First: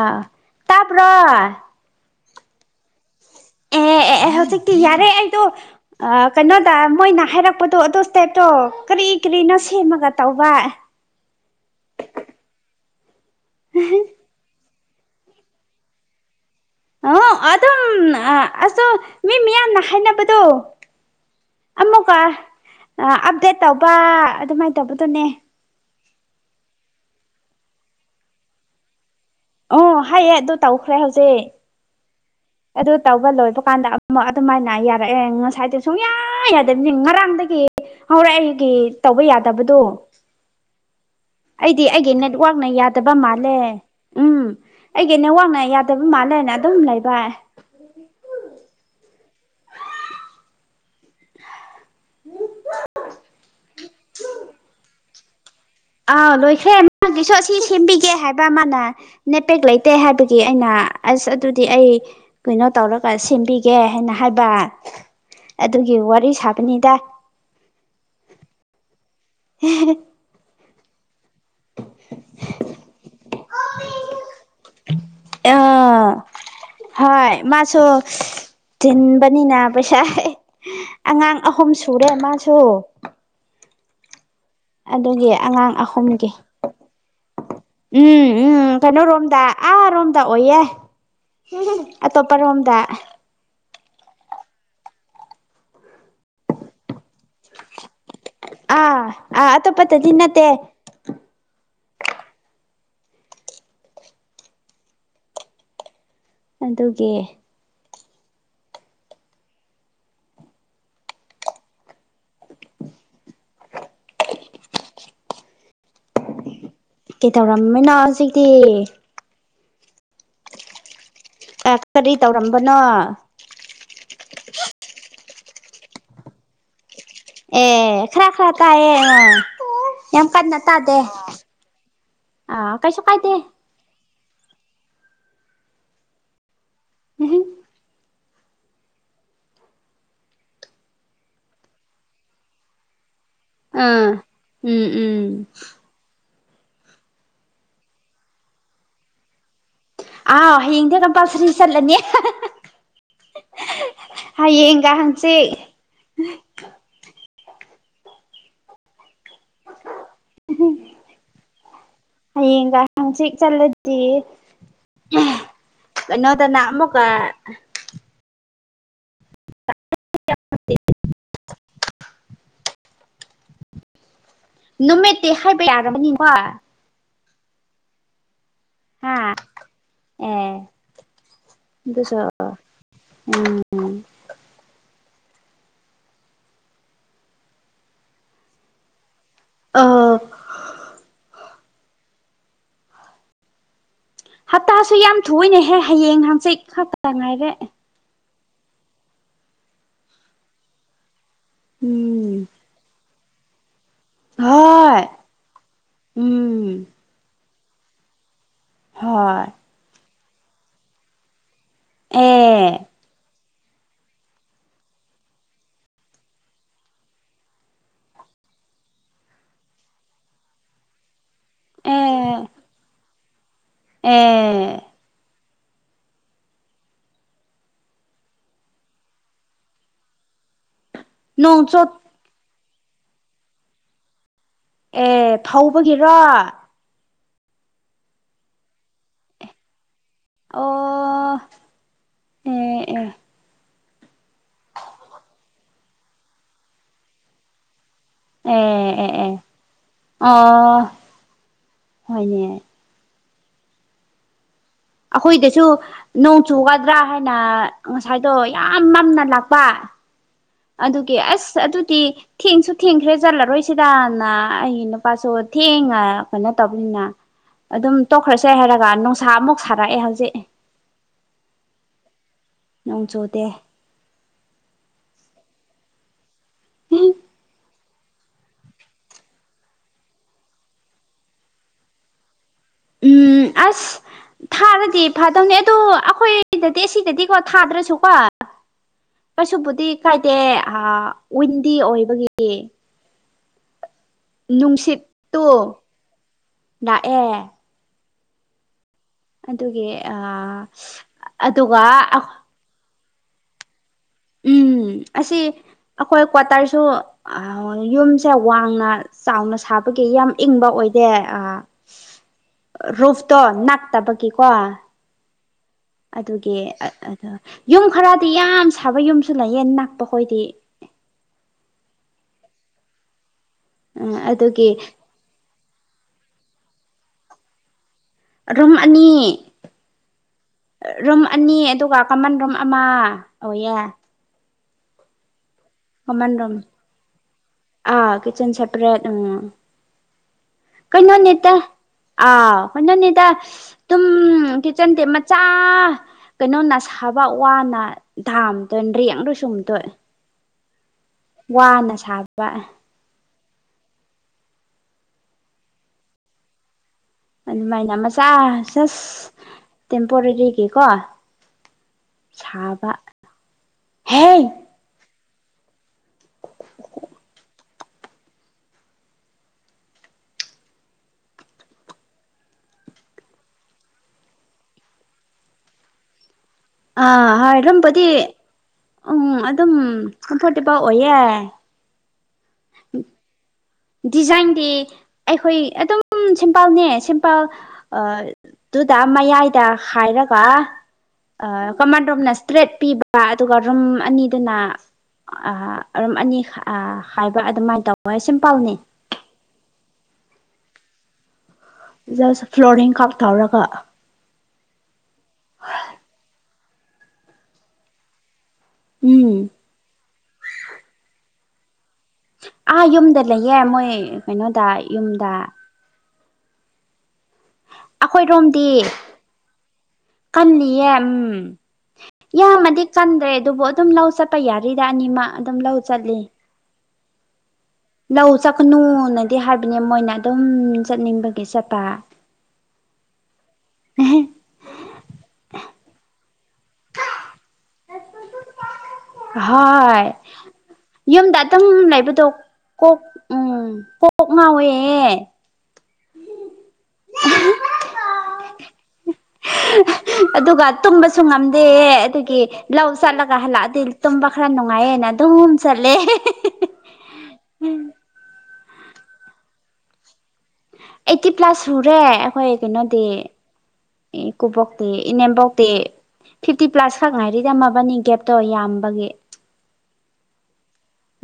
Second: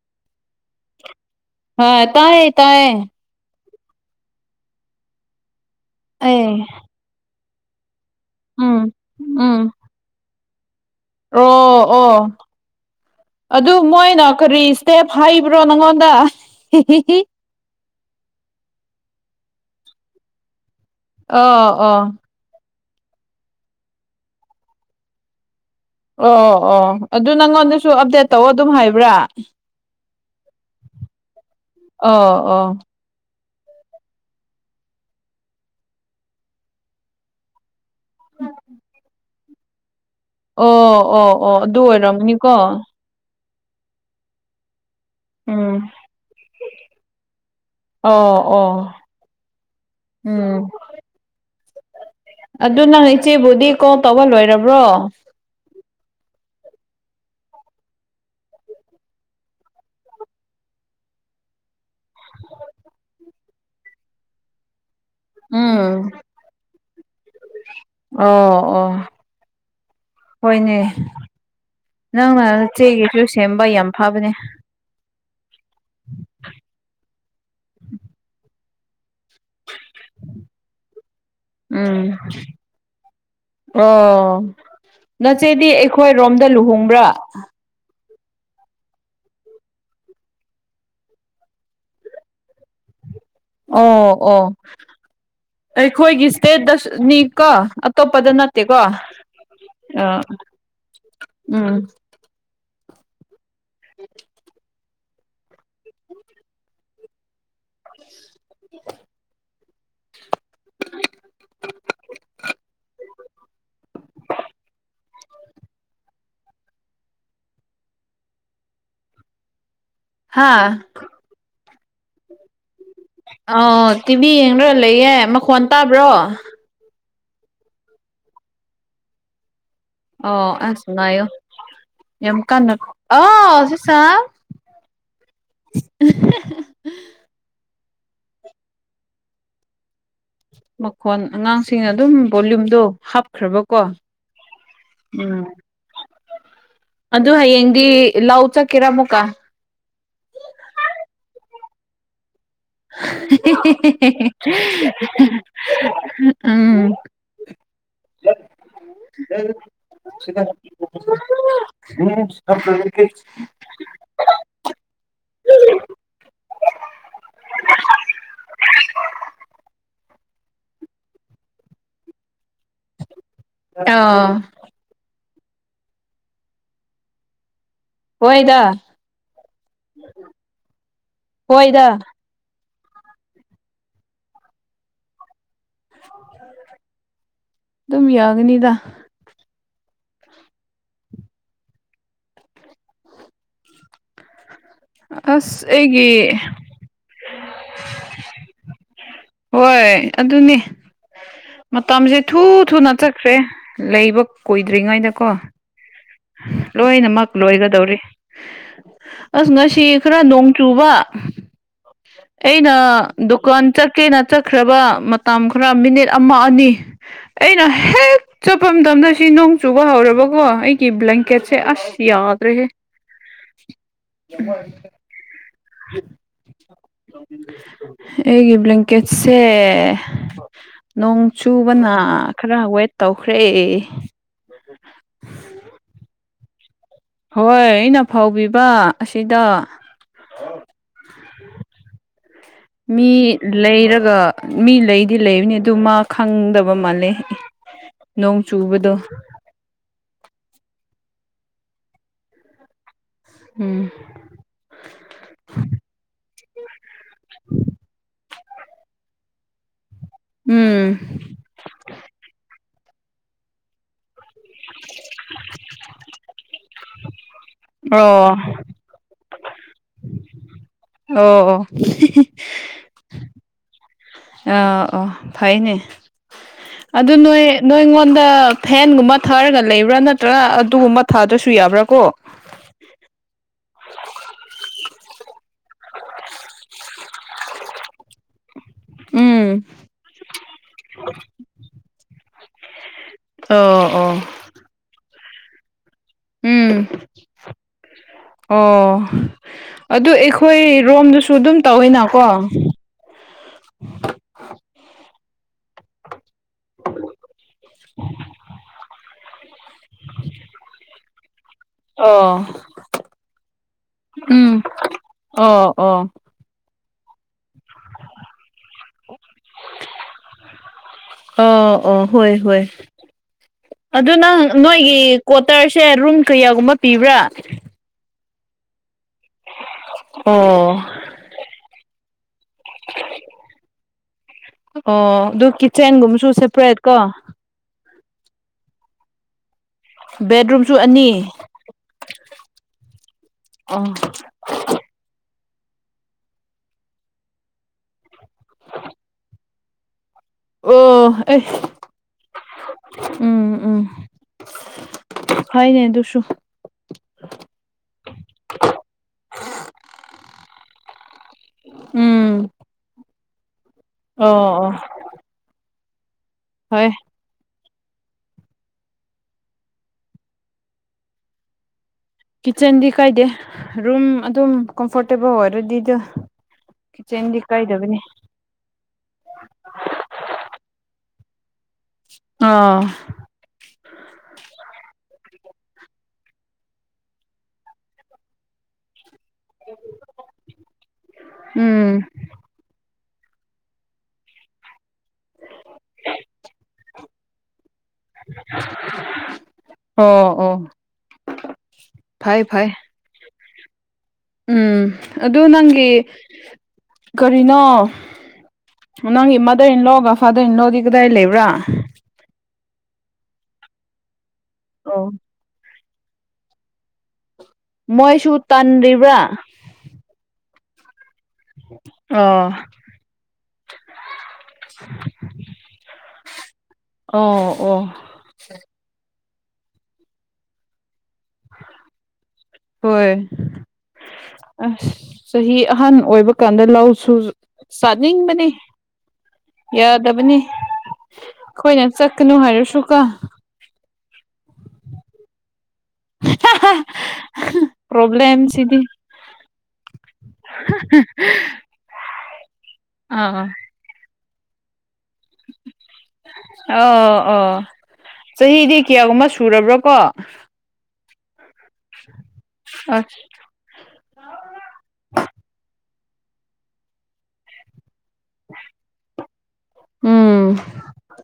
ꯑꯥ ꯇꯥꯕ꯭ꯔꯣ ꯍ ꯇꯥꯏꯌꯦ ꯇꯥꯏꯌꯦ ꯑꯦ ꯑꯦ ꯑꯦ ꯍꯧꯖꯤꯛꯇꯤ ꯌꯥꯔꯦ ꯑꯩꯗꯣ ꯑꯩ ꯀꯩꯅꯣꯗ ꯃꯣꯏꯅ ꯍꯥꯏꯔꯛꯄꯗꯣ ꯑꯗꯨ ꯏꯁꯇꯦꯞꯇꯣ ꯎꯝ ꯀꯔꯤ ꯀꯔꯤꯅꯣ ꯎꯝ ꯁꯦꯝꯃꯒ ꯇꯧꯕ ꯑꯣ ꯑꯣ ꯑꯗꯨ ꯃꯣꯏꯅ ꯀꯔꯤ ꯇꯦꯞ ꯐꯥꯏꯕ꯭ꯔꯣ ꯅꯪꯉꯣꯟꯗ ꯑꯣ ꯑꯗꯨꯝ ꯑ ꯑꯁꯣ ꯃꯤ ꯃꯤꯌꯥꯝꯅ ꯍꯥꯏꯅꯕꯗꯣ ꯑꯣ ꯑꯣ ꯄ ꯑ ꯑꯞꯗꯦꯠ ꯇꯧꯕ ꯑꯗꯨꯃꯥꯏꯅ ꯇꯧꯕꯗꯨꯅꯦ ꯑꯣ ꯑꯣ ꯑꯗꯨ ꯅꯪꯉꯣꯟꯗꯁꯨ ꯑꯞꯗꯦꯠ ꯇꯧ ꯑꯗꯨꯝ ꯍꯥꯏꯕ꯭ꯔꯥ ꯑꯣ ꯍꯥꯏꯌꯦ ꯑꯗꯨ ꯇꯧꯈ꯭ꯔꯦ ꯍꯧꯖꯤꯛ ꯑꯣ ꯑꯣ ꯑꯗꯨ ꯇꯧꯕ ꯂꯣꯏꯕ ꯀꯥꯟꯗ ꯑꯃꯨꯛ ꯑꯗꯨꯃꯥꯏꯅ ꯌꯥꯔꯛꯑꯦ ꯉꯁꯥꯏꯗꯤ ꯁꯨꯡꯌꯥ ꯌꯥꯗꯕꯅꯤ ꯉꯔꯥꯡꯗꯒꯤ ꯍꯧꯔꯦ ꯑꯩꯒꯤ ꯇꯧꯕ ꯌꯥꯗꯕꯗꯣ ꯑꯣ ꯑꯣ ꯑꯣ ꯑꯗꯨ ꯑꯣꯏꯔꯝꯅꯤꯀꯣ ꯇꯕ ꯃꯥꯜꯂꯦ ꯎꯝ ꯑꯩꯒꯤ ꯅꯦꯋꯥꯛꯅ ꯎꯝ ꯌꯥꯗꯕ ꯃꯥꯜꯂꯦꯅ ꯑꯗꯨꯝ ꯂꯩꯕ ꯑꯣ ꯑꯣ ꯎꯝ ꯑꯗꯨ ꯅꯪ ꯏꯆꯦꯕꯨꯗꯤ ꯀꯣꯜ ꯇꯧꯕ ꯂꯣꯏꯔꯕ꯭ꯔꯣ ꯑꯥꯎ ꯂꯣꯏꯈ꯭ꯔꯦ ꯃꯥꯁꯤꯁꯨ ꯑꯁꯤ ꯁꯦꯝꯕꯤꯒꯦ ꯍꯥꯏꯕ ꯃꯥꯅ ꯅꯦꯄꯦꯛ ꯂꯩꯇꯦ ꯍꯥꯏꯕꯒꯤ ꯑꯩꯅ ꯑꯁ ꯑꯗꯨꯗꯤ ꯑꯩ ꯀꯩꯅꯣ ꯇꯧꯔꯒ ꯁꯦꯝꯕꯤꯒꯦ ꯍꯥꯏꯅ ꯍꯥꯏꯕ ꯑꯗꯨꯒꯤ ꯎꯝ ꯋꯥꯔꯤ ꯁꯥꯕꯅꯤꯗ ꯑꯣ ꯑꯣ ꯍꯣꯏꯅꯦ ꯅꯪꯅ ꯆꯦꯒꯤꯁꯨ ꯁꯦꯝꯕ ꯌꯥꯝ ꯐꯕꯅꯦ ꯑ ꯍꯣꯏ ꯃꯥꯁꯨ ꯊꯤꯟꯕꯅꯤꯅ ꯄꯩꯁꯥ ꯑꯉꯥꯡ ꯑꯍꯨꯝ ꯎꯝ ꯁꯨꯔꯦ ꯃꯥꯁꯨ ꯑꯣ ꯑꯗꯨꯒꯤ ꯅꯆꯦꯗꯤ ꯑꯉꯥꯡ ꯑꯩꯈꯣꯏ ꯑꯍꯨꯝꯒꯤ ꯔꯣꯝꯗ ꯂꯨꯍꯣꯡꯕ꯭ꯔꯥ ꯎꯝ ꯎꯝ ꯀꯩꯅꯣ ꯔꯣꯝꯗ ꯑꯥꯔꯣꯝꯗ ꯑꯣꯏꯌꯦ ꯑꯇꯣꯞꯄꯔꯣꯝꯗ ꯑꯣ ꯑꯣ ꯑꯩꯈꯣꯏꯒꯤ ꯁꯇꯦꯠ ꯗꯁ ꯅꯤ ꯀꯣ ꯑꯇꯣꯞꯄꯗ ꯅꯠꯇꯦꯀꯣ ꯑꯥ ꯑꯇꯣꯞꯄꯇꯗꯤ ꯑꯥ ꯅꯠꯇꯦ ꯎꯝ ꯎꯝ ꯑꯗꯨꯒꯤ [inaudible] ꯀꯩꯇꯧꯔꯝꯃꯤꯅꯣ ꯍꯧꯖꯤꯛꯇꯤ ꯍꯥꯥ ꯑꯦ ꯀꯔꯤ ꯇꯧꯔꯝꯕꯅꯣ ꯑ ꯇꯤꯚꯤ ꯌꯦꯡꯔ ꯂꯩꯌꯦ ꯃꯈꯣꯟ ꯇꯥꯕ꯭ꯔꯣ ꯑꯦ ꯈꯔ ꯈꯔ ꯇꯥꯏꯌꯦ ꯌꯥꯝ ꯑꯣ ꯀꯟꯅ ꯑꯁ ꯇꯥꯗꯦ ꯉꯥꯏꯌꯨ ꯌꯥꯝ ꯑꯥ ꯀꯥꯟꯅ ꯀꯩꯁꯨ ꯑ ꯀꯥꯏꯗꯦ ꯁꯤ ꯁꯥꯥ [unintelligible] [unintelligible] ꯃꯈꯣꯟ ꯑꯉꯥꯡꯁꯤꯡꯅ ꯑꯗꯨꯝ ꯚꯣꯂꯨꯝꯗꯣ ꯍꯥꯞ ꯈ꯭ꯔꯕꯀꯣ ꯑꯥ ꯎꯝ ꯑꯗꯨ ꯍꯌꯦꯡꯗꯤ ꯂꯧ ꯆꯠꯀꯦꯔꯥ ꯑꯃꯨꯛꯀꯥ ꯑꯧ ꯍꯌꯦꯡꯗꯤ ꯀꯝꯄꯜꯁꯔꯤ ꯆꯠꯂꯅꯤ ꯍꯌꯦꯡꯒ ꯍꯪꯆꯤꯠ ꯎꯝ [unintelligible] ꯇꯤ ꯀꯩꯅꯣꯗꯅ ꯑꯃꯨꯛꯀ [inaudible] [unintelligible] ꯅꯨꯃꯤꯠꯇꯤ ꯍꯥꯏꯕ ꯌꯥꯔꯕꯅꯤꯀꯣ ꯍꯣꯏꯗ ꯑꯦ ꯍꯣꯏꯗ ꯎꯝ ꯗꯨꯝ ꯌꯥꯒꯅꯤꯗ ꯑꯥ ꯍꯞꯇꯥꯁꯨ ꯌꯥꯝ ꯑꯁ ꯊꯨꯋꯦꯅꯦꯍꯦ ꯍꯌꯦꯡ ꯑꯩꯒꯤ ꯍꯪꯆꯤꯛ ꯈꯛꯇ ꯉꯥꯏꯔꯦ ꯍꯣꯏ ꯑꯗꯨꯅꯦ ꯃꯇꯝꯖꯦ ꯊꯨ ꯊꯨꯅ ꯆꯛꯈ꯭ꯔꯦ ꯂꯩꯕ ꯀꯨꯏꯗ꯭ꯔꯤꯉꯩꯗꯀꯣ ꯂꯣꯏꯅꯃꯛ ꯂꯣꯏꯒꯗꯧꯔꯤ ꯑꯁ ꯉꯁꯤꯛ ꯈꯔ ꯅꯣꯡ ꯆꯨꯕ ꯑꯩꯅ ꯗꯨꯀꯥꯟ ꯆꯠꯀꯦꯅ ꯆꯠꯈ꯭ꯔꯕ ꯃꯇꯝ ꯈꯔ ꯃꯤꯅꯤꯠ ꯑꯃ ꯑꯅꯤ ꯑꯩꯅ ꯍꯦꯛ ꯆꯠꯄ ꯃꯇꯝꯗ ꯁꯤ ꯅꯣꯡ ꯆꯨꯕ ꯍꯧꯔꯕꯀꯣ ꯑꯩꯛ ꯀꯤ ꯕ꯭ꯂꯦꯡꯀꯦꯠꯁꯦ ꯑꯁ ꯌꯥꯗ꯭ꯔꯦꯍꯦ [unintelligible] ꯑꯩꯒꯤ ꯕ꯭ꯂꯦꯡꯀꯦꯠꯁꯦ ꯅꯣꯡ ꯆꯣꯠ ꯆꯨꯕꯅ ꯈꯔ ꯋꯦꯠ ꯇꯧꯈ꯭ꯔꯦ ꯑꯦ ꯐꯧꯕꯒꯤꯔꯣ ꯍꯣꯏ ꯑꯩꯅ ꯐꯧꯕꯤꯕ ꯑꯁꯤꯗ ꯑꯣ ꯑꯦ ꯑꯦ ꯃꯤ ꯂꯩꯔꯒ ꯃꯤ ꯂꯩꯗꯤ ꯂꯩꯕꯅꯤ ꯇꯨ ꯃꯥ ꯈꯪꯗꯕ ꯃꯥꯜꯂꯦ ꯅꯣꯡ ꯑꯦ ꯆꯨꯕꯗꯣ ꯑꯦ ꯑꯦ ꯑꯣ ꯍꯣꯏꯅꯦ ꯎꯝ ꯑꯈꯣꯏꯗꯁꯨ ꯅꯣꯡ ꯆꯨꯒꯥꯗ꯭ꯔꯥ ꯍꯥꯏꯅ ꯉꯁꯥꯏꯗꯣ ꯌꯥꯝ ꯃꯝꯅ ꯂꯥꯛꯄ ꯎꯝ ꯑꯗꯨꯒꯤ ꯑꯁ ꯑꯗꯨꯇꯤ ꯊꯦꯡꯁꯨ ꯊꯦꯡꯈ꯭ꯔꯦ ꯆꯠꯂꯔꯣꯏꯁꯤ ꯁꯤꯗꯥꯅ ꯑꯩꯒꯤ ꯅꯨꯄꯥꯁꯨ ꯊꯦꯡꯅ ꯀꯩꯅꯣ ꯇꯧꯕꯅꯤꯅ ꯑꯗꯨꯝ ꯑꯣ ꯇꯣꯛꯈ꯭ꯔꯁꯦ ꯍꯥꯏꯔꯒ ꯅꯨꯡꯁꯥ ꯑꯃꯨꯛ ꯁꯥꯔꯛꯑꯦ ꯍꯧꯖꯤꯛ ꯑꯣ ꯑꯣ ꯅꯣꯡ ꯆꯨꯗꯦ ꯑꯥ ꯑꯣ ꯐꯩꯅꯦ ꯑꯗꯨ ꯅꯣꯏ ꯅꯣꯏꯉꯣꯟꯗ ꯐꯦꯟꯒꯨꯝꯕ ꯊꯥꯔꯒ ꯂꯩꯕ꯭ꯔꯥ ꯅꯠꯇ꯭ꯔꯒ ꯑꯗꯨꯒꯨꯝꯕ ꯊꯥꯗ꯭ꯔꯁꯨ ꯌꯥꯕ꯭ꯔꯥ ꯀꯣ ꯎꯝ ꯑꯁ ꯊꯥꯔꯗꯤ ꯐꯗꯧꯅꯦ ꯑꯗꯨ ꯑꯈꯣꯏꯗꯗꯤ ꯑꯁꯤꯗꯗꯤꯀꯣ ꯊꯥꯗ꯭ꯔꯁꯨ ꯄꯥ ꯎꯝ ꯀꯩꯁꯨꯕꯨꯗꯤ ꯀꯥꯏꯗꯦ ꯑꯥ ꯋꯤꯟꯗꯤ ꯑꯣꯏꯕꯒꯤꯗꯤ ꯑꯣ ꯑꯣ ꯅꯨꯡꯁꯤꯠꯇꯨ ꯎꯝ ꯂꯥꯑꯦ ꯑꯣ ꯑꯗꯨꯒꯤ ꯑꯗꯨ ꯑꯦꯈꯣꯏ ꯔꯣꯝꯗꯁꯨ ꯑꯗꯨꯝ ꯑꯗꯨꯒ ꯇꯧꯋꯦꯅꯀꯣ ꯎꯝ ꯑꯁꯤ ꯑꯈꯣꯏ ꯀ꯭ꯋꯥꯇꯔꯁꯨ ꯑ ꯌꯨꯝꯁꯦ ꯋꯥꯡꯅ ꯆꯥꯎꯅ ꯁꯥꯕꯒꯤ ꯌꯥꯝ ꯏꯪꯕ ꯑꯣꯏꯗꯦ ꯑ ꯑꯣ ꯔꯨꯐꯇꯣ ꯅꯛꯇꯕꯒꯤꯀꯣ ꯎꯝ ꯑꯣ ꯑꯣ ꯑꯗꯨꯒꯤ ꯑꯠ ꯑꯗ ꯑꯗ ꯌꯨꯝ ꯈꯔꯗꯤ ꯌꯥꯝ ꯁꯥꯕ ꯌꯨꯝꯁꯨ ꯂꯩꯌꯦ ꯅꯛꯄ ꯈꯣꯏꯗꯤ ꯑꯣ ꯑꯣ ꯍꯣꯏ ꯍꯣꯏ ꯑꯗꯨ ꯎꯝ ꯅꯪ ꯑꯗꯨꯒꯤ ꯅꯣꯏꯒꯤ ꯀ꯭ꯋꯥꯇꯔꯁꯦ ꯔꯨꯝ ꯀꯌꯥꯒꯨꯝꯕ ꯄꯤꯕ꯭ꯔꯥ ꯔꯨꯝ ꯑꯅꯤ ꯑꯣ ꯔꯨꯝ ꯑꯅꯤ ꯑꯗꯨꯒ ꯀꯃꯟ ꯔꯨꯝ ꯑꯃ ꯑꯣꯏꯌꯦ ꯑꯣ ꯑꯗꯨ ꯀꯤꯠꯆꯦꯟꯒꯨꯝꯕꯁꯨ ꯁꯦꯄꯔꯦꯠ ꯀꯣ ꯑ ꯀꯤꯆꯟ ꯁꯦꯄꯔꯦꯠ ꯎꯝ ꯕꯦꯠꯔꯨꯝꯁꯨ ꯑꯅꯤ ꯑ ꯀꯩꯅꯣꯅꯤꯗ ꯑꯣ ꯗꯨꯝ ꯀꯤꯆꯟ ꯃ ꯆ ꯀꯩꯅꯣꯅ ꯁꯥꯕ ꯋꯥꯅ ꯗꯥꯝꯗꯣꯏ ꯅ꯭ꯔꯦꯡꯗ ꯁꯨꯝꯗꯣꯏ ꯑꯣ ꯑꯦ ꯋꯥꯅ ꯁꯥꯕ ꯎꯝ ꯎꯝ ꯐꯩꯅꯦ ꯑꯗꯨꯁꯨ ꯑꯗꯨꯃꯥꯏꯅ ꯃꯆꯥ ꯁꯁ ꯇꯦꯝꯄꯣꯔꯔꯤꯒꯤꯀꯣ ꯎꯝ ꯁꯥꯕ ꯑꯣ ꯍꯦ ꯑꯣ ꯍꯣꯏ ꯀꯤꯠꯆꯟꯗꯤ ꯀꯥꯏꯗꯦ ꯔꯨꯝ ꯑꯗꯨꯝ ꯀꯝꯐꯣꯔꯇꯦꯕꯜ ꯑꯣꯏꯔꯗꯤ ꯑꯗꯨ ꯑꯥ ꯍꯥꯏꯔꯝꯕꯗꯤ ꯎꯝ ꯑꯗꯨꯝ ꯀꯝꯐꯣꯔꯇꯦꯕꯜ ꯑꯣꯏꯌꯦ ꯑꯥ ꯗꯤꯖꯥꯏꯟꯗꯤ ꯑꯩꯈꯣꯏ ꯑꯗꯨꯝ ꯁꯤꯝꯄꯜꯅꯦ ꯁꯤꯝꯄꯜ ꯑ ꯑꯗꯨꯗ ꯃꯌꯥꯏꯗ ꯍꯥꯏꯔꯒ ꯑ ꯎꯝ ꯀꯃꯥꯟ ꯔꯣꯝꯅꯦꯁ ꯇꯔꯦꯠ ꯄꯤꯕ ꯑꯗꯨꯒ ꯔꯨꯝ ꯑꯅꯤꯗꯨꯅ ꯑ ꯔꯨꯝ ꯑꯅꯤ ꯑ ꯍꯥꯏꯕ ꯑꯗꯨꯃꯥꯏꯅ ꯇꯧꯋꯦꯁ ꯑꯣ ꯑꯣ ꯐꯩ ꯖꯁ ꯐꯩ ꯐ꯭ꯂꯣꯔꯤꯡ ꯀꯞ ꯊꯧꯔꯒ ꯎꯝ ꯑꯗꯨ ꯅꯪꯒꯤ ꯀꯔꯤꯅꯣ ꯎꯝ ꯅꯪꯒꯤ ꯃꯥꯗꯔ ꯏꯟꯂꯣꯒ ꯐꯥꯗꯔ ꯏꯟꯂꯣꯒꯤ ꯀꯗꯥꯏ ꯂꯩꯕ꯭ꯔꯥ ꯑꯥ ꯌꯨꯝꯗ ꯂꯩꯌꯦ ꯃꯣꯏ ꯀꯩꯅꯣꯗ ꯑꯣ ꯌꯨꯝꯗ ꯃꯣꯏꯁꯨ ꯇꯟꯔꯤꯕ꯭ꯔꯥ ꯀꯅꯤꯌꯦ ꯎꯝ ꯑꯥ ꯌꯥꯝꯃꯗꯤ ꯀꯟꯗ꯭ꯔꯦ ꯑꯗꯨꯕꯨ ꯑꯗꯨꯝ ꯂꯧ ꯆꯠꯄ ꯌꯥꯔꯤꯗ ꯑꯅꯤꯃꯛ ꯑꯗꯨꯝ ꯂꯧ ꯆꯠꯂꯤ ꯑꯣ ꯑꯣ ꯂꯧ ꯆꯠꯀꯅꯨꯅꯗꯤ ꯍꯥꯏꯕꯅꯦ ꯃꯣꯏꯅ ꯑꯗꯨꯝ ꯆꯠꯅꯤꯡꯕ ꯍꯣꯏ ꯑꯁ ꯆꯍꯤ ꯑꯍꯥꯟ ꯑꯣꯏꯕ ꯀꯥꯟꯗ ꯂꯧꯁꯨ ꯆꯥꯅꯤꯡꯕꯅꯤ ꯍꯥꯏ ꯌꯥꯗꯕꯅꯤ ꯌꯨꯝꯗ ꯑꯗꯨꯝ ꯑꯩꯈꯣꯏꯅ ꯂꯩꯕꯗꯣ ꯆꯠꯀꯅꯨ ꯀꯣꯛ ꯍꯥꯏꯔꯁꯨꯀꯣ ꯎꯝ ꯀꯣꯛ ꯉꯥꯎꯋꯦꯌꯦ [unintelligible] ꯄ꯭ꯔꯣꯕꯂꯦꯝ ꯁꯤꯗꯤ ꯑꯗꯨꯒ ꯇꯨꯝꯕꯁꯨ ꯉꯝꯗꯦ ꯑꯗꯨꯒꯤ ꯂꯧ ꯆꯠꯂꯒ ꯑꯥ ꯍꯜꯂꯛꯑꯗꯤ ꯇꯨꯝꯕ ꯈꯔ ꯅꯨꯡꯉꯥꯏꯌꯦꯅ ꯑꯗꯨꯝ ꯆꯠꯂꯦ ꯑꯧ ꯑꯣ ꯆꯍꯤꯗꯤ ꯀꯌꯥꯒꯨꯝꯕ ꯁꯨꯔꯕ꯭ꯔꯣꯀꯣ ꯑꯩꯠꯇꯤ ꯄ꯭ꯂꯁ ꯁꯨꯔꯦ ꯑꯈꯣꯏ ꯀꯩꯅꯣꯗꯤ ꯑꯁ ꯏꯀꯨꯕꯣꯛꯇꯦ ꯏꯅꯦꯝꯕꯣꯛꯇꯤ ꯐꯤꯐꯇꯤ ꯄ꯭ꯂꯥꯁ ꯈꯛ ꯉꯥꯏꯔꯤꯗ ꯃꯕꯥꯅꯤꯗꯤ ꯀꯦꯞꯇꯣ ꯌꯥꯝꯕꯒꯤ ꯎꯝ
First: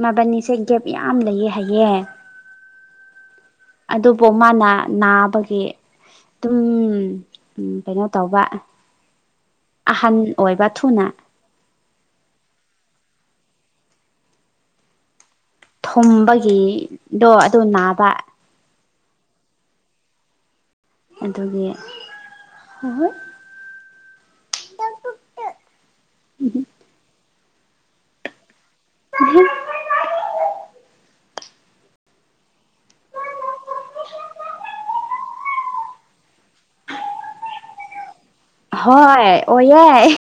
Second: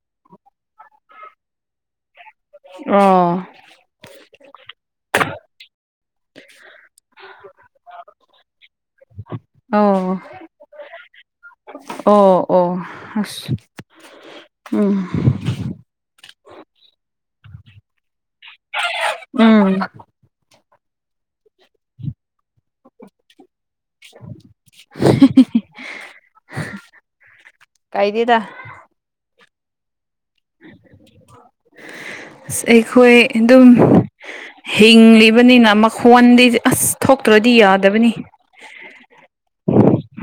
ꯃꯕꯥꯟꯅꯤꯁꯦ ꯒꯦꯞ ꯌꯥꯝ ꯂꯩꯌꯦ ꯍꯥꯏꯌꯦ ꯑꯣ ꯑꯗꯨꯕꯨ ꯃꯥꯅ ꯅꯥꯕꯒꯤ ꯑꯗꯨꯝ ꯀꯩꯅꯣ ꯇꯧꯕ ꯑꯍꯟ ꯑꯣ ꯑꯣꯏꯕ ꯊꯨꯅ ꯑꯣ ꯑꯣ ꯑꯁ ꯎꯝ ꯍꯨꯝꯕꯒꯤꯗꯣ ꯑꯗꯨ ꯅꯥꯕ ꯎꯝ ꯑꯗꯨꯗꯒꯤ ꯍ ꯍꯣꯏ [inaudible] ꯀꯥꯏꯗꯦꯗ ꯎꯝ [inaudible] ꯑꯩꯈꯣꯏ ꯑꯗꯨꯝ ꯍꯤꯡꯂꯤꯕꯅꯤꯅ ꯃꯈꯣꯟꯗꯤꯗꯤ ꯑꯁ ꯊꯣꯛꯇ꯭ꯔꯗꯤ ꯌꯥꯗꯕꯅꯤ ꯍꯣꯏ ꯑꯣꯏꯌꯦ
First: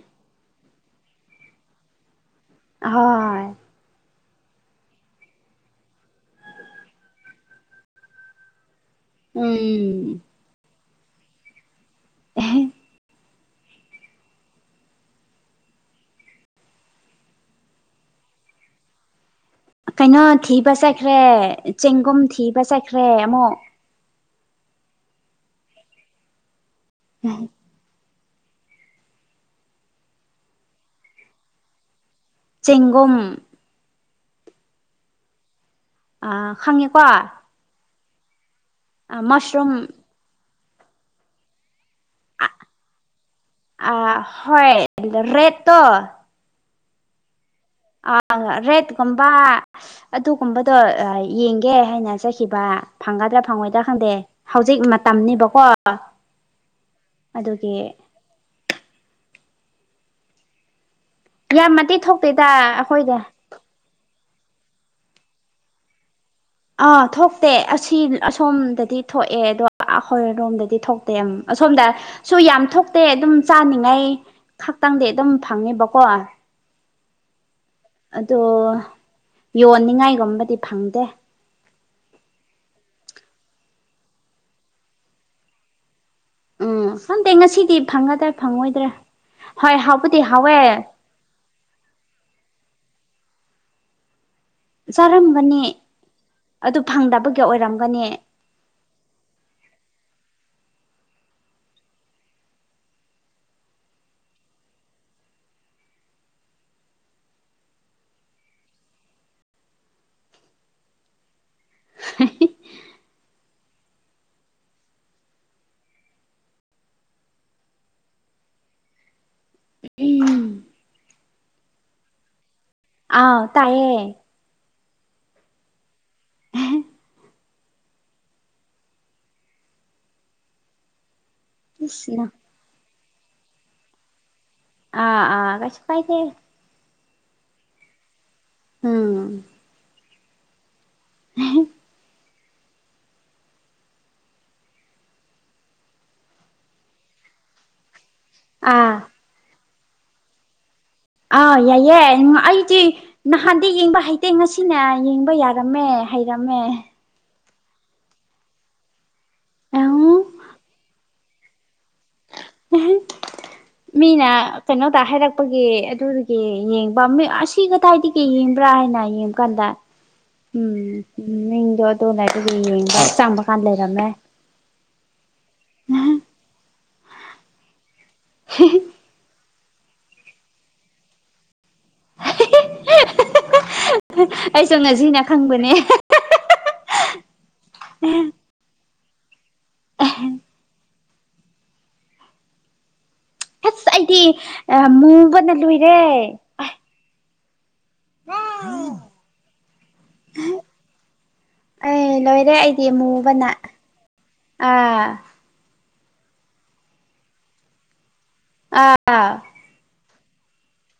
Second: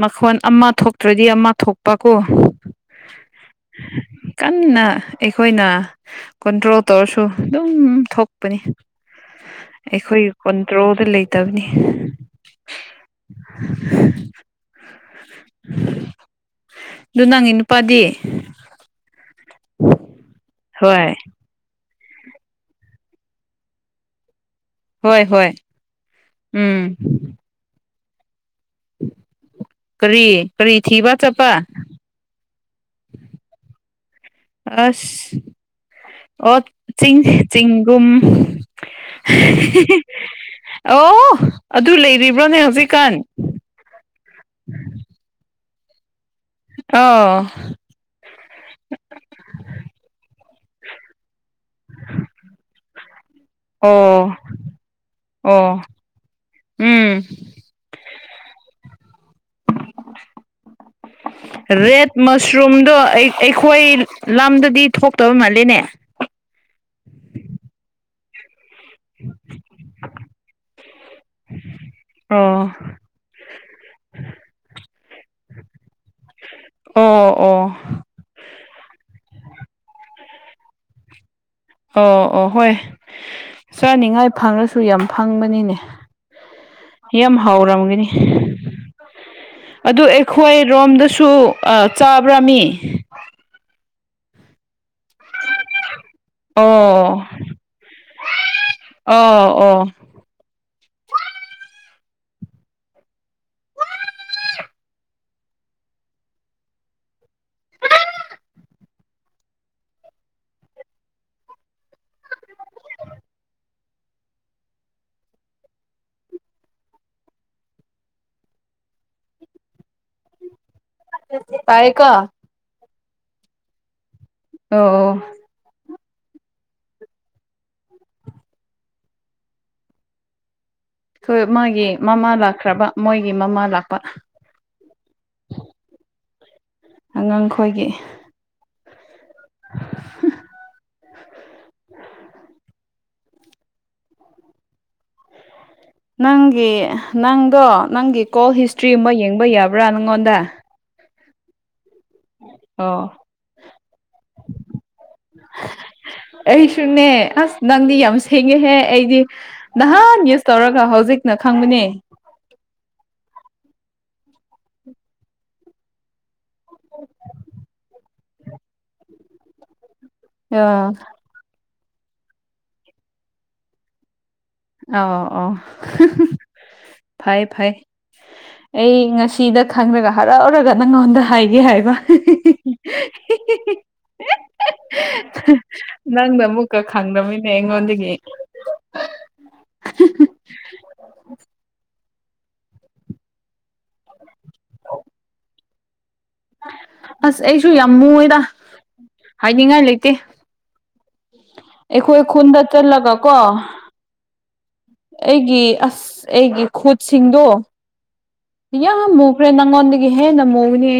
ꯃꯈꯣꯟ ꯑꯃ ꯊꯣꯛꯇ꯭ꯔꯗꯤ ꯑꯃ ꯊꯣꯛꯄ ꯀꯣ ꯑꯍꯣꯏ ꯀꯟꯅ ꯑꯩꯈꯣꯏꯅ ꯀꯟꯇ꯭ꯔꯣꯜ ꯇꯧꯔꯁꯨ ꯑꯗꯨꯝ ꯊꯣꯛꯄꯅꯤ ꯎꯝ ꯑꯩꯈꯣꯏ ꯀꯨꯟꯇ꯭ꯔꯣꯗ ꯂꯩꯇꯕꯅꯤ [inaudible] ꯑꯗꯨ ꯅꯪꯒꯤ ꯅꯨꯄꯥꯗꯤ ꯀꯩꯅꯣ ꯊꯤꯕ ꯍꯣꯏ ꯆꯠꯈ꯭ꯔꯦ ꯆꯦꯡꯒꯨꯝ ꯊꯤꯕ ꯆꯠꯈ꯭ꯔꯦ ꯑꯃꯨꯛ ꯍꯣꯏ ꯍꯣꯏ ꯎꯝ ꯎꯝ ꯀꯔꯤ ꯀꯔꯤ ꯊꯤꯕ ꯆꯠꯄ ꯆꯦꯡꯒꯨꯝ ꯑꯁ ꯑꯣ ꯈꯪꯉꯦꯀꯣ ꯆꯤꯡ ꯆꯤꯡꯒꯨꯝ ꯃꯁꯔꯨꯝ ꯑꯣ ꯑꯗꯨ ꯂꯩꯔꯤꯕ꯭ꯔꯣꯅꯦ ꯍꯧꯖꯤꯛꯀꯥꯟ ꯑ ꯍꯣꯏ ꯔꯦꯠꯠꯇꯣ ꯑꯧ ꯑ ꯔꯦꯠ ꯀꯨꯝꯝꯕ ꯑꯗꯨꯒꯨꯝꯕꯗꯣ ꯌꯦꯡꯒꯦ ꯍꯥꯏꯅ ꯆꯠꯈꯤꯕ ꯐꯪꯒꯗ꯭ꯔꯥ ꯐꯪꯉꯣꯏꯗ꯭ꯔꯥ ꯑꯣ ꯈꯪꯗꯦ ꯍꯧꯖꯤꯛ ꯃꯇꯝꯅꯤꯕꯀꯣ ꯑꯣ ꯎꯝ ꯑꯗꯨꯒꯤ ꯌꯥꯝꯅꯗꯤ ꯔꯦꯠ ꯊꯣꯛꯇꯦꯗ ꯃꯁꯔꯨꯝꯗꯣ ꯑꯩꯈꯣꯏꯗ ꯑꯩꯈꯣꯏ ꯂꯝꯗꯗꯤ ꯊꯣꯛꯇꯕ ꯃꯥꯜꯂꯦꯅꯦ ꯑꯥ ꯊꯣꯛꯇꯦ ꯑꯁꯤ ꯑꯁꯣꯝꯗ ꯗꯤ ꯊꯣꯛꯑꯦ ꯑꯗꯣ ꯑꯩꯈꯣꯏ ꯔꯣꯝꯗꯗꯤ ꯊꯣꯛꯇꯦ ꯑꯁꯣꯝꯗ ꯁꯨ ꯑꯣ ꯌꯥꯝ ꯊꯣꯛꯇꯦ ꯑꯗꯨꯝ ꯆꯥꯅꯤꯡꯉꯥꯏ ꯈꯛꯇꯪꯗꯤ ꯑꯗꯨꯝ ꯐꯪꯉꯦꯕꯀꯣ ꯑꯣ ꯑꯣ ꯑꯗꯣ ꯌꯣꯟꯅꯤꯡꯉꯥꯏꯒꯨꯝꯕꯗꯤ ꯐꯪꯗꯦ ꯑꯣ ꯑꯣ ꯍꯣꯏ ꯆꯥꯅꯤꯡꯉꯥꯏ ꯐꯪꯉꯁꯨ ꯌꯥꯝ ꯐꯪꯕꯅꯤꯅꯦ ꯎꯝ ꯈꯪꯗꯦ ꯌꯥꯝ ꯉꯁꯤꯗꯤ ꯍꯥꯎꯔꯝꯒꯅꯤ ꯐꯪꯒꯗ꯭ꯔꯥ ꯐꯪꯉꯣꯏꯗ꯭ꯔꯥ ꯍꯣꯏ ꯑꯗꯨ ꯍꯥꯎꯕꯨꯗꯤ ꯑꯩꯈꯣꯏ ꯍꯥꯎꯋꯦ ꯔꯣꯝꯗꯁꯨ ꯑꯥ ꯆꯥꯕ꯭ꯔꯥꯃꯤ ꯆꯥꯔꯝꯒꯅꯤ ꯑꯗꯨ ꯑꯣ ꯐꯪꯗꯕꯒꯤ ꯑꯣꯏꯔꯝꯒꯅꯤ ꯑꯣ ꯑꯣ ꯇꯌꯦꯀꯣ ꯑꯥꯎ ꯇꯥꯏꯌꯦ ꯑꯣ ꯑꯣ ꯊꯣꯏ ꯃꯥꯒꯤ ꯃꯃꯥ ꯂꯥꯛꯈ꯭ꯔꯕ ꯃꯣꯏꯒꯤ ꯃꯃꯥ ꯂꯥꯛꯄ ꯑꯥ ꯑꯥ ꯀꯩꯁꯨ ꯀꯥꯏꯗꯦ ꯑꯉꯥꯡꯈꯣꯏꯒꯤ ꯎꯝ [inaudible] [inaudible] ꯅꯪꯒꯤ ꯅꯪꯗꯣ ꯅꯪꯒꯤ ꯀꯣꯜ ꯑꯥ ꯍꯤꯁꯇ꯭ꯔꯤꯨꯝꯕ ꯌꯦꯡꯕ ꯌꯥꯕ꯭ꯔꯥ ꯅꯪꯉꯣꯟꯗ ꯑꯥ ꯌꯥꯏꯌꯦ ꯎꯝ ꯑꯩꯗꯤ ꯑꯣ ꯅꯍꯥꯟꯗꯤ ꯌꯦꯡꯕ ꯍꯩꯇꯦ ꯉꯁꯤꯅ ꯌꯦꯡꯕ ꯌꯥꯔꯝꯃꯦ ꯍꯩꯔꯝꯃꯦ ꯃꯦ ꯑꯥꯁ ꯅꯪꯗꯤ ꯌꯥꯝ ꯁꯦꯡꯉꯦꯍꯦ ꯑꯩꯗꯤ ꯅꯍꯥꯟ ꯌꯨꯁ ꯇꯧꯔꯒ ꯍꯧꯖꯤꯛꯅ ꯈꯪꯕꯅꯦ [inaudible] ꯃꯤꯅ ꯀꯩꯅꯣꯗ ꯍꯥꯏꯔꯛꯄꯒꯤ ꯑꯗꯨꯗꯨꯒꯤ ꯌꯦꯡꯕ ꯑꯁꯤꯒ ꯀꯥꯏꯗꯒꯤ ꯌꯦꯡꯕ꯭ꯔꯥ ꯍꯥꯏꯅ ꯌꯦꯡꯕ ꯀꯥꯟꯗ ꯑ ꯎꯝ ꯃꯤꯡꯗꯣ ꯑꯗꯨ ꯂꯩꯕꯒꯤ ꯌꯦꯡꯕ ꯆꯥꯡꯕ ꯀꯥꯟꯗ ꯂꯩꯔꯝꯃꯦ ꯑ ꯑꯣ ꯐꯩ ꯐꯩ ꯑꯩ ꯉꯁꯤ ꯁꯤꯗ ꯈꯪꯂꯒ ꯍꯔꯥꯎꯔꯒ ꯅꯪꯉꯣꯟꯗ ꯍꯥꯏꯒꯦ ꯍꯥꯏꯕ [inaudible] ꯑꯩꯁꯨ ꯉꯁꯤꯅ ꯈꯪꯕꯅꯦ [inaudible] ꯅꯪꯅ ꯑꯃꯨꯛꯀ ꯈꯪꯂꯃꯤꯟꯅꯦ ꯑꯩꯉꯣꯟꯗꯒꯤ [inaudible] ꯎꯝ [inaudible] ꯑꯁ ꯑꯩꯗꯤ ꯃꯨꯕꯅ ꯂꯨꯏꯔꯦ ꯑꯁ ꯑꯩꯁꯨ ꯌꯥꯝ ꯃꯨꯌꯦꯗ ꯍꯥꯏꯅꯤꯡꯉꯥꯏ ꯂꯩꯇꯦ ꯑꯩ ꯑꯩꯈꯣꯏ ꯂꯣꯏꯔꯦ ꯈꯨꯟꯗ ꯑꯩꯗꯤ ꯆꯠꯂꯒ ꯀꯣ ꯃꯨꯕꯅ ꯑꯥ ꯑꯩꯒꯤ ꯑꯁ ꯑꯩꯒꯤ ꯈꯨꯠꯁꯤꯡꯗꯣ ꯑ ꯌꯥꯝ ꯃꯨꯈ꯭ꯔꯦ ꯅꯪꯉꯣꯟꯗꯒꯤ ꯍꯦꯟꯅ ꯃꯨꯒꯅꯦ